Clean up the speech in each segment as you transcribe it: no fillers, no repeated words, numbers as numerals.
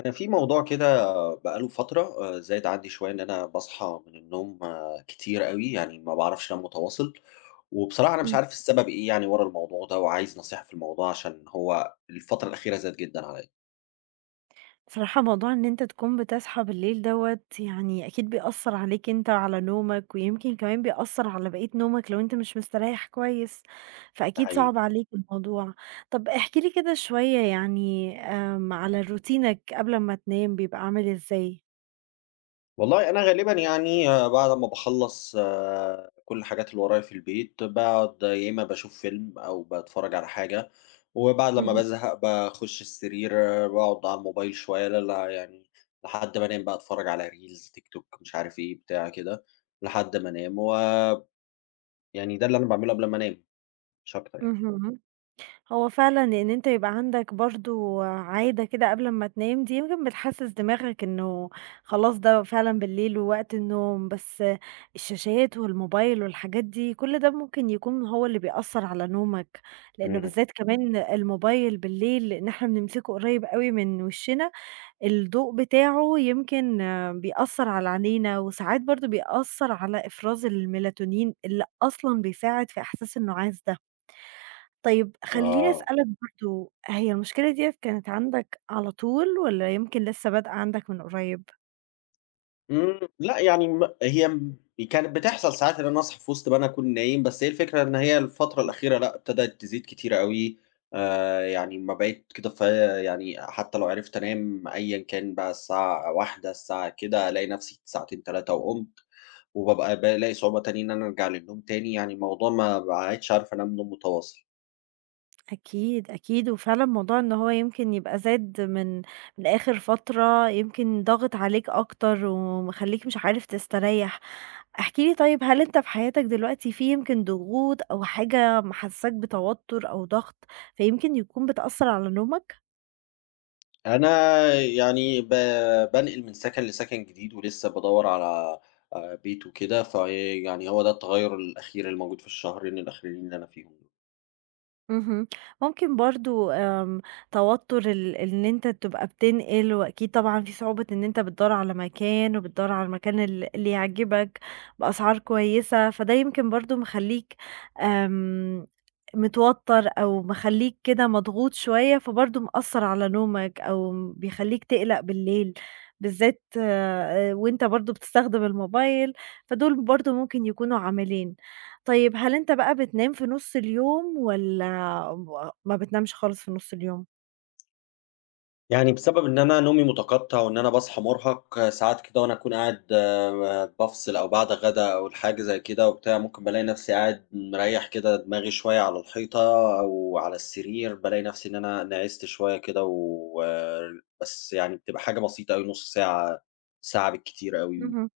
أنا في موضوع كده بقى له فترة زايد عندي شوية إن أنا باصحى من النوم آه، كتير أوي، يعني ما باعرفش أنام متواصل، وبصراحة أنا مش إمم. عارف السبب إيه يعني ورا الموضوع ده وعايز نصيحة في الموضوع عشان هو الفترة الأخيرة زاد جدًا عليّا، بصراحة موضوع إن أنت تكون بتصحى بالليل دوّة يعني أكيد بيأثّر عليك أنت وعلى نومك، ويمكن كمان بيأثّر على بقية نومك لو أنت مش مستريّح كويس، ده فأكيد حقيقي. صعب عليك الموضوع. طَب احكِ لي كده شوية يعني على روتينك قبل أمّا تنام بيبقى عامل إزاي؟ والله أنا غالبًا يعني بعد ما باخلّص كل الحاجات اللي ورايا في البيت، باقعد يا إما باشوف فيلم أو باتفرّج على حاجة، وبعد لمّا اهم، بازهق باخُش السرير، باقعد على الموبايل شوية ل ل يعني لحد ما أنام بقى أتفرّج على reels، تيك توك، مش عارف إيه، بتاع كده، لحد ما أنام، و يعني ده اللي أنا باعمله قبل ما أنام مش أكتر يعني. اهم. هو فعلًا إن أنت يبقى عندك برضه عادة كده قبل أمّا تنام دي يمكن بتحسّس دماغك إنه خلاص ده فعلًا بالليل ووقت النوم، بس الشاشات والموبايل والحاجات دي كل ده ممكن يكون هو اللي بيأثّر على نومك، لإنه إمم، بالذات كمان الموبايل بالليل لإن إحنا بنمسكه قريّب أوي من وشّنا، الضوء بتاعه يمكن آه، بيأثّر على عينينا وساعات برضه بيأثّر على إفراز الMelatonin اللي أصلًا بيساعد في إحساس النُعاس ده. طيب خلّيني آه. أسألك برضه، هي المشكلة ديّة كانت عندك على طول والّا يمكن لسه بادئة عندك من قريب؟ إمم، لأ يعني هي كانت بتحصل ساعات إن أنا أصحى في وسط ما أنا أكون نايم، بس هي الفكرة إن هي الفترة الأخيرة لأ، ابتدت تزيد كتير أوي، يعني أمّا بقيت كده في يعني حتى لو عرفت أنام أيًا كان بقى الساعة 01:00 الساعة كده، ألاقي نفسي ساعتين 3 وقُمت، وبابقى بالاقي صعوبة تانية إن أنا أرجع للنوم تاني، يعني الموضوع ما باعدش عارف أنام نوم متواصل. أكيد، أكيد، وفعلًا موضوع إن هو يمكن يبقى زاد من آخر فترة، يمكن ضاغط عليك أكتر ومخلّيك مش عارف تستريّح. احكِ لي طيب هل أنت في حياتك دلوقتي في يمكن ضغوط أو حاجة محسّساك بتوتر أو ضغط، فيمكن يكون بتأثّر على نومك؟ أنا يعني بانقل من سكن لسكن جديد، ولسه بادوّر على بيت وكده، فيعني هو ده التغيّر الأخير اللي موجود في الشهرين الأخيرين اللي أنا فيهم دول. اهم. ممكن برضه توتر إن أنت تبقى بتنقل، وأكيد طبعًا في صعوبة إن أنت بتدوّر على مكان، وبتدوّر على المكان اللي يعجبك بأسعار كويسة، فده يمكن برضه مخلّيك آمم، متوتر أو مخلّيك كده مضغوط شوية، فبرضه مأثّر على نومك أو بيخلّيك تقلق بالليل، بالذات وأنت برضه بتستخدم الموبايل، فدول برضه ممكن يكونوا عاملين. طيب هل أنت بقى بتنام في نُص اليوم والّا ما بتنامش خالص في نُص اليوم؟ يعني بسبب إن أنا نومي متقطّع وإن أنا باصحى مرهق آه، ساعات كده وأنا أكون قاعد بافصل أو بعد غدا أو الحاجة زي كده وبتاع، ممكن بالاقي نفسي قاعد مريّح كده دماغي شوية على الحيطة أو على السرير، بالاقي نفسي إن أنا نعست شوية كده و آه، بس يعني بتبقى حاجة بسيطة أوي، نُص ساعة، ساعة بالكتير أوي. اهم.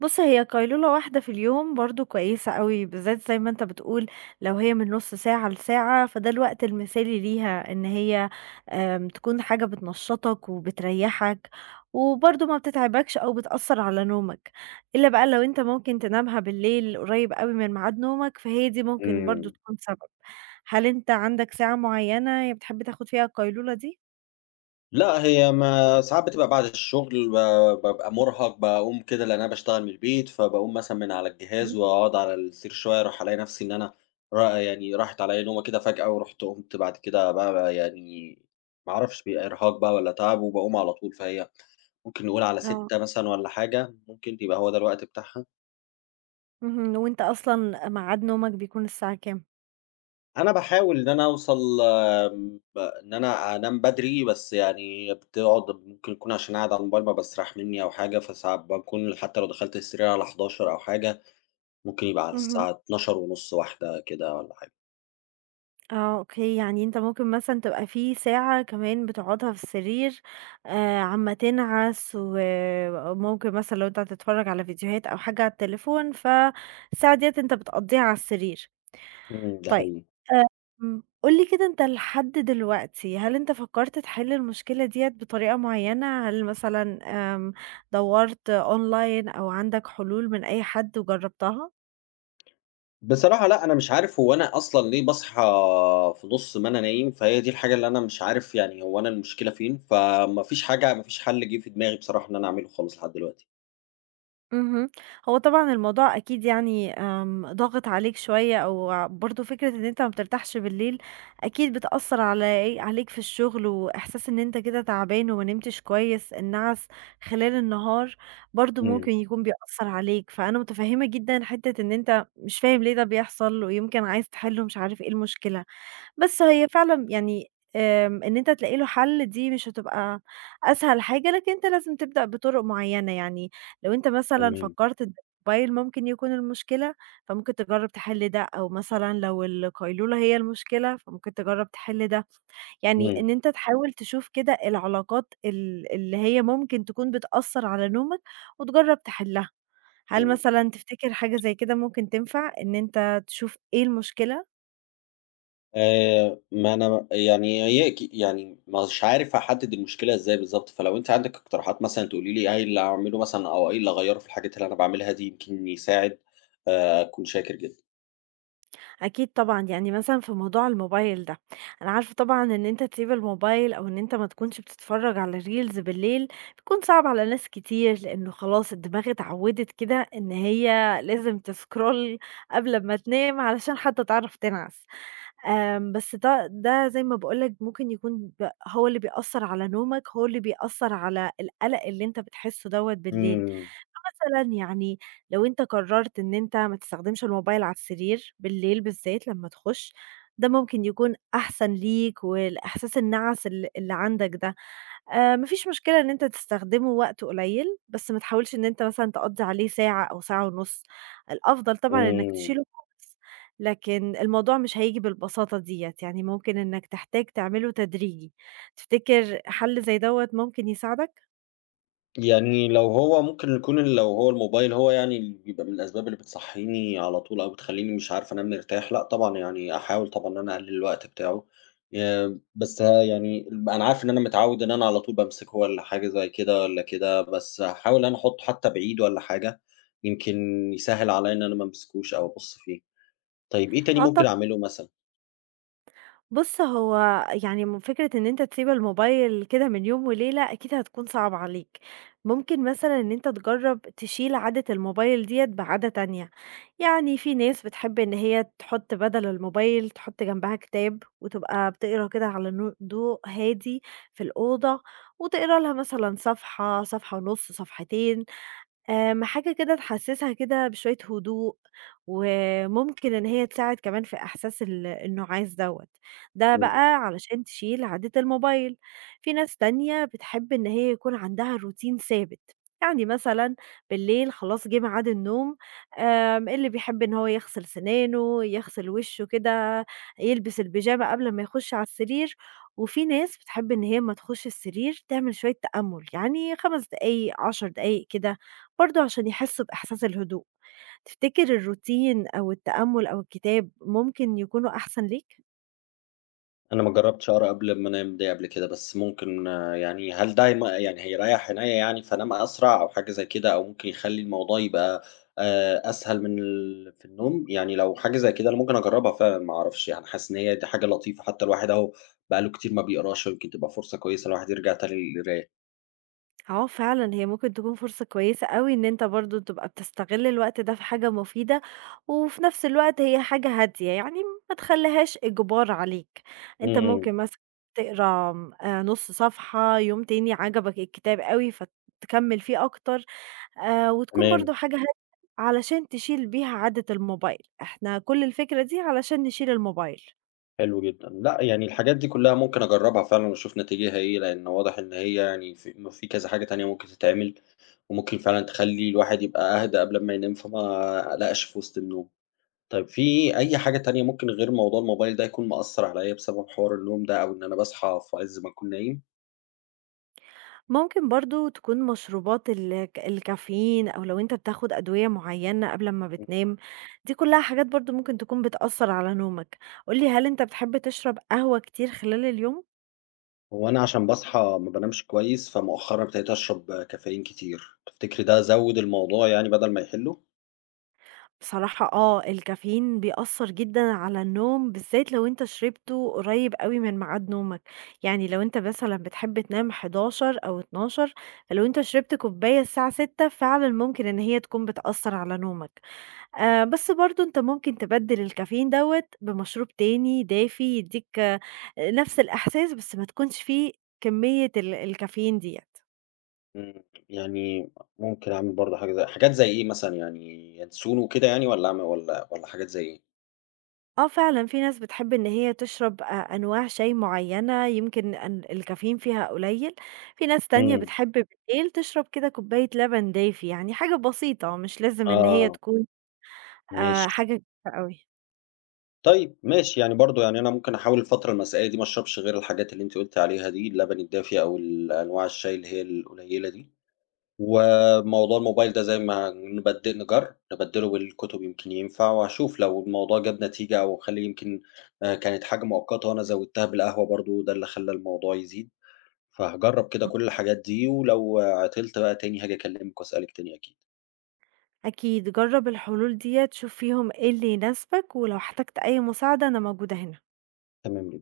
بُص، هي قيلولة واحدة في اليوم برضه كويسة أوي، بالذات زي ما أنت بتقول لو هي من نُص ساعة لساعة، فده الوقت المثالي ليها إن هي تكون حاجة بتنشّطك وبتريّحك، وبرضه ما بتتعبكش أو بتأثّر على نومك، إلا بقى لو أنت ممكن تنامها بالليل قريب أوي من ميعاد نومك، فهي دي ممكن برضه إمم. تكون سبب. هل أنت عندك ساعة معيّنة بتحب تاخد فيها القيلولة دي؟ لأ، هي ما ساعات بتبقى بعد الشغل بابقى مرهق، باقوم كده لأن أنا باشتغل من البيت، فباقوم مثلًا من على الجهاز اهم. وأقعد على السرير شوية، أروح ألاقي نفسي إن أنا يعني راحت عليّا نومة كده فجأة، ورُحت قُمت بعد كده بقى يعني ما أعرفش بيبقى إرهاق بقى والّا تعب، وباقوم على طول، فهي ممكن نقول على آه، 18:00 مثلًا والّا حاجة، ممكن يبقى هو ده الوقت بتاعها. اهم، وأنت أصلًا ميعاد نومك بيكون الساعة كام؟ أنا باحاول إن أنا أوصل آمم، ب إن أنا أنام بدري، بس يعني بتقعد ممكن يكون عشان قاعد على الموبايل ما باستريح مني أو حاجة، فساعات باكون حتى لو دخلت السرير على 23:00 أو حاجة، ممكن يبقى على اهم. الساعة 00:30، 01:00 كده والّا حاجة. آه، أوكي، يعني أنت ممكن مثلًا تبقى في ساعة كمان بتقعدها في السرير عمّال تنعس وممكن مثلًا لو أنت هتتفرج على فيديوهات أو حاجة على التليفون، فالساعة ديّة أنت بتقضّيها على السرير. إمم، ده طيب حقيقي. قُل لي كده أنت لحد دلوقتي هل أنت فكّرت تحل المشكلة ديّة بطريقة معيّنة؟ هل مثلًا آمم، دوّرت أونلاين أو عندك حلول من أي حد وجرّبتها؟ بصراحة لأ، أنا مش عارف هو أنا أصلًا ليه باصحى في نُص ما أنا نايم، فهي دي الحاجة اللي أنا مش عارف يعني هو أنا المشكلة فين، فما فيش حاجة، ما فيش حل جه في دماغي بصراحة إن أنا أعمله خالص لحد دلوقتي. اهم. هو طبعًا الموضوع أكيد يعني ضاغط عليك شوية أو برضه فكرة إن أنت ما بترتاحش بالليل، أكيد بتأثّر على إيه، عليك في الشغل وإحساس إن أنت كده تعبان وما نمتش كويس، النَعَس خلال النهار برضه إمم، ممكن يكون بيأثّر عليك، فأنا متفهّمة جدًا حتّة إن أنت مش فاهم ليه ده بيحصل ويمكن عايز تحِل ومش عارف إيه المشكلة. بس هي فعلًا يعني إن أنت تلاقي له حل دي مش هتبقى أسهل حاجة، لكن أنت لازم تبدأ بطرق معيّنة، يعني لو أنت مثلًا تمام. فكّرت إن الموبايل ممكن يكون المشكلة، فممكن تجرّب تحل ده، أو مثلًا لو القيلولة هي المشكلة، فممكن تجرّب تحل ده، يعني إمم، إن أنت تحاول تشوف كده العلاقات اللي هي ممكن تكون بتأثّر على نومك وتجرّب تحلّها. هل إمم. مثلًا تفتكر حاجة زي كده ممكن تنفع إن أنت تشوف إيه المشكلة؟ ما أنا يعني هي أكي يعني مش عارف أحدد المشكلة إزاي بالضبط، فلو أنتِ عندِك اقتراحات مثلًا تقولي لي إيه اللي أعمله مثلًا أو إيه اللي أغيّره في الحاجات اللي أنا باعملها دي يمكن يساعد، أكون شاكر جدًا. أكيد طبعًا، يعني مثلًا في موضوع الموبايل ده، أنا عارفة طبعًا إن أنت تسيب الموبايل أو إن أنت ما تكونش بتتفرّج على reels بالليل، بيكون صعب على ناس كتير، لإنه خلاص الدماغ اتعوّدت كده إن هي لازم تscroll قبل أمّا تنام علشان حتى تعرف تنعس. بس ده زي ما باقول لك ممكن يكون هو اللي بيأثّر على نومك، هو اللي بيأثّر على القلق اللي أنت بتحسّه دوّة بالليل. إمم. فمثلًا يعني لو أنت قرّرت إن أنت ما تستخدمش الموبايل على السرير بالليل بالذات لمّا تخُش، ده ممكن يكون أحسن ليك والإحساس النَعَس اللي عندك ده. ما فيش مشكلة إن أنت تستخدمه وقت قليل، بس ما تحاولش إن أنت مثلًا تقضّي عليه ساعة أو ساعة ونُص، الأفضل طبعًا إنك إمم. تشيله خالص، لكن الموضوع مش هييجي بالبساطة ديّة، يعني ممكن إنك تحتاج تعمله تدريجي، تفتكر حل زي دوّة ممكن يساعدك؟ يعني لو هو ممكن يكون لو هو الموبايل هو يعني اللي بيبقى من الأسباب اللي بتصحيني على طول أو بتخلّيني مش عارف أنام مرتاح، لأ طبعًا يعني أحاول طبعًا إن أنا أقلل الوقت بتاعه، بس يعني أنا عارف إن أنا متعوّد إن أنا على طول بامسكه والّا حاجة زي كده والّا كده، بس هاحاول إن أنا أحطه حتى بعيد والّا حاجة، يمكن يسهّل عليّا إن أنا ما امسكوش أو أبُص فيه. طيب إيه تاني آه ممكن أعمله مثلًا؟ بُص، هو يعني فكرة إن أنت تسيب الموبايل كده من يوم وليلة أكيد هتكون صعبة عليك، ممكن مثلًا إن أنت تجرّب تشيل عادة الموبايل ديّة بعادة تانية، يعني في ناس بتحب إن هي تحط بدل الموبايل تحط جنبها كتاب وتبقى بتقرا كده على ضوء هادي في الأوضة وتقرا لها مثلًا صفحة، صفحة ونُص، صفحتين. حاجة كده تحسّسها كده بشوية هدوء، وممكن إن هي تساعد كمان في إحساس النُّعاس دوّة، ده بقى علشان تشيل عادة الموبايل. في ناس تانية بتحب إن هي يكون عندها روتين ثابت، يعني مثلًا بالليل خلاص جِه ميعاد النوم، اللي بيحب إن هو يغسل سِنانه، يغسل وشه كده، يلبس البيجامة قبل ما يخُش على السرير، وفي ناس بتحب إن هي أمّا تخُش السرير تعمل شوية تأمُّل، يعني 5 دقايق، 10 دقايق كده، برضه عشان يحسّوا بإحساس الهدوء. تفتكر الروتين أو التأمُّل أو الكتاب ممكن يكونوا أحسن ليك؟ أنا ما جرّبتش أقرا قبل ما أنام دي قبل كده، بس ممكن آه، يعني هل ده يعني هيريّح عينيّا يعني فأنام أسرع أو حاجة زي كده، أو ممكن يخلّي الموضوع يبقى أسهل من في النوم؟ يعني لو حاجة زي كده أنا ممكن أجرّبها فعلًا ما أعرفش، يعني حاسس إن هي دي حاجة لطيفة، حتى الواحد أهو بقى له كتير ما بيقراش، يمكن تبقى فرصة كويسة الواحد يرجع تاني للقراية. آه فعلًا، هي ممكن تكون فرصة كويسة أوي إن أنت برضه تبقى بتستغل الوقت ده في حاجة مفيدة، وفي نفس الوقت هي حاجة هادية، يعني ما تخليهاش إجبار عليك، أنت إمم، ممكن مثلًا تقرا نُص صفحة، يوم تاني عجبك الكتاب أوي فتكمّل فيه أكتر، وتكون برضه تمام، حاجة هادية علشان تشيل بيها عادة الموبايل، إحنا كل الفكرة دي علشان نشيل الموبايل. حلو جدًا. لأ، يعني الحاجات دي كلّها ممكن أجرّبها فعلًا وأشوف نتيجتها إيه، لإن واضح إن هي يعني في كذا حاجة تانية ممكن تتعمل. وممكن فعلًا تخلّي الواحد يبقى أهدى قبل أمّا ينام، فما أقلقش في وسط النوم. طيب في أي حاجة تانية ممكن غير موضوع الموبايل ده يكون مأثّر عليّا بسبب حوار النوم ده، أو إن أنا باصحى في عِز ما أكون نايم؟ ممكن برضه تكون مشروبات الكافيين أو لو أنت بتاخد أدوية معيّنة قبل أمّا بتنام، دي كلّها حاجات برضه ممكن تكون بتأثّر على نومك. قُل لي هل أنت بتحب تشرب قهوة كتير خلال اليوم؟ هو أنا عشان باصحى ما بانامش كويس، فمؤخرًا ابتديت أشرب كافيين كتير، تفتكري ده زوّد الموضوع يعني بدل ما يحلّه؟ بصراحة آه، الكافيين بيأثّر جدًا على النوم بالذات لو أنت شربته قريب أوي من ميعاد نومك، يعني لو أنت مثلًا بتحب تنام 11:00 أو 12:00 لو أنت شربت كوباية الساعة 6:00 فعلًا ممكن إن هي تكون بتأثّر على نومك. بس برضه أنت ممكن تبدِّل الكافيين دوّة بمشروب تاني دافي يدّيك آه، نفس الإحساس، بس ما تكونش فيه كمية الكافيين ديّة. إمم، يعني ممكن أعمل برضه حاجة، زي حاجات زي إيه مثلًا يعني ينسون وكده يعني والّا أعم والّا والّا حاجات زي إيه؟ آه، فعلًا في ناس بتحب إن هي تشرب أنواع شاي معيّنة يمكن أن الكافيين فيها قليل، في ناس تانية إمم، بتحب بالليل تشرب كده كوباية لبن دافي، يعني حاجة بسيطة مش لازم إن هي آه، تكون ماشي. حاجة كبيرة أوي. طيب ماشي، يعني برضه يعني أنا ممكن أحاول الفترة المسائية دي ما أشربش غير الحاجات اللي أنتِ قُلتِ عليها دي، اللبن الدافي أو أنواع الشاي اللي هي القليلة دي، وموضوع الموبايل ده زي ما نجرب نبدّله بالكتب يمكن ينفع، وهاشوف لو الموضوع جاب نتيجة أو خلّي يمكن كانت حاجة مؤقتة وأنا زوّدتها بالقهوة برضه ده اللي خلّى الموضوع يزيد، فهاجرّب كده إمم، كل الحاجات دي، ولو آه، عطلت بقى تاني هاجي أكلّمِك وأسألِك تاني أكيد. أكيد جرّب الحلول ديّة، شوف فيهم إيه اللي يناسبك، ولو احتجت أي مساعدة أنا موجودة هنا. تمام جدًا.